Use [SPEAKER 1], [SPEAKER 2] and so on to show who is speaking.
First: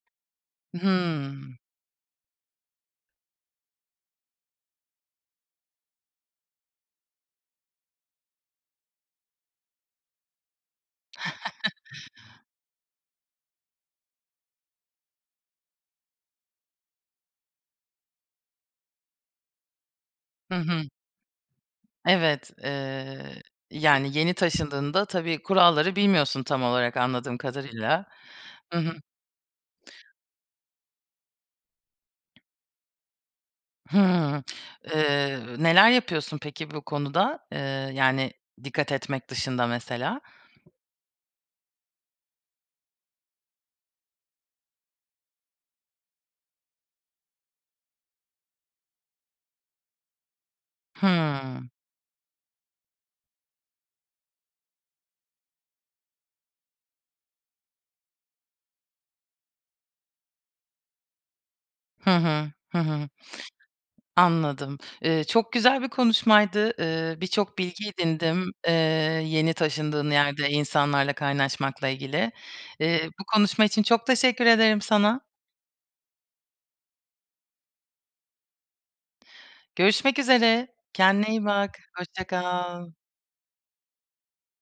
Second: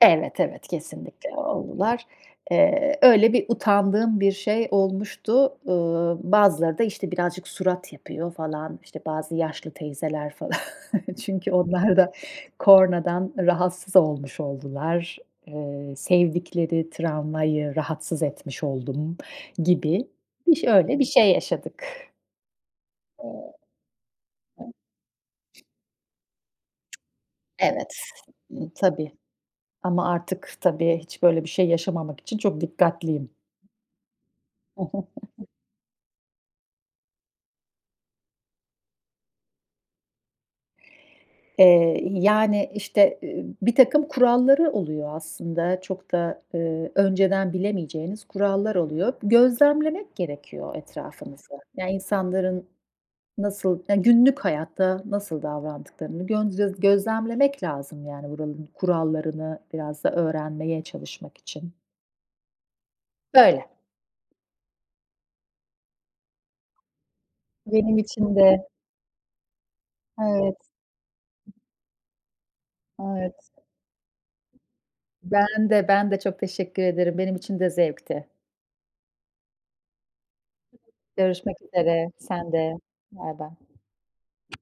[SPEAKER 1] Evet, evet, kesinlikle
[SPEAKER 2] Hımm.
[SPEAKER 1] oldular. Eee, öyle bir utandığım bir şey olmuştu. Eee, bazıları da işte, birazcık surat yapıyor falan. İşte, bazı yaşlı teyzeler falan. Çünkü onlar da, kornadan rahatsız olmuş oldular. Eee, sevdikleri tramvayı, rahatsız etmiş oldum gibi.
[SPEAKER 2] Hı
[SPEAKER 1] İş
[SPEAKER 2] hı.
[SPEAKER 1] öyle bir şey yaşadık.
[SPEAKER 2] Evet, eee,
[SPEAKER 1] Eee.
[SPEAKER 2] yani yeni taşındığında, tabii,
[SPEAKER 1] [unintelligible]
[SPEAKER 2] kuralları bilmiyorsun tam olarak anladığım
[SPEAKER 1] Evet,
[SPEAKER 2] kadarıyla.
[SPEAKER 1] ııı,
[SPEAKER 2] Hı hı.
[SPEAKER 1] tabii. Ama artık tabii, hiç böyle bir şey yaşamamak için, çok dikkatliyim.
[SPEAKER 2] Hımm, eee, neler yapıyorsun peki bu konuda? Eee, yani dikkat etmek dışında mesela.
[SPEAKER 1] Eee, y yani işte, eee, birtakım kuralları oluyor aslında. Çok da, eee, önceden bilemeyeceğiniz kurallar oluyor. Gözlemlemek gerekiyor etrafımızı.
[SPEAKER 2] Hıı.
[SPEAKER 1] Yani insanların nasıl ya günlük hayatta nasıl davrandıklarını gön göz gözlemlemek lazım, yani buranın kurallarını biraz da öğrenmeye çalışmak için.
[SPEAKER 2] Hı hı, hı hı.
[SPEAKER 1] Böyle.
[SPEAKER 2] Anladım. Eee, çok güzel bir konuşmaydı. Eee, bir çok bilgi
[SPEAKER 1] Benim için
[SPEAKER 2] edindim,
[SPEAKER 1] de.
[SPEAKER 2] eee, yeni taşındığın yerde
[SPEAKER 1] Evet.
[SPEAKER 2] insanlarla kaynaşmakla ilgili. Eee, bu
[SPEAKER 1] Evet.
[SPEAKER 2] konuşma için çok teşekkür ederim sana.
[SPEAKER 1] Ben de, ben de çok teşekkür ederim. Benim için de zevkti.
[SPEAKER 2] Görüşmek üzere. Kendine iyi
[SPEAKER 1] Görüşmek
[SPEAKER 2] bak.
[SPEAKER 1] üzere.
[SPEAKER 2] Hoşça
[SPEAKER 1] Sen de.
[SPEAKER 2] kal.
[SPEAKER 1] Bay bay.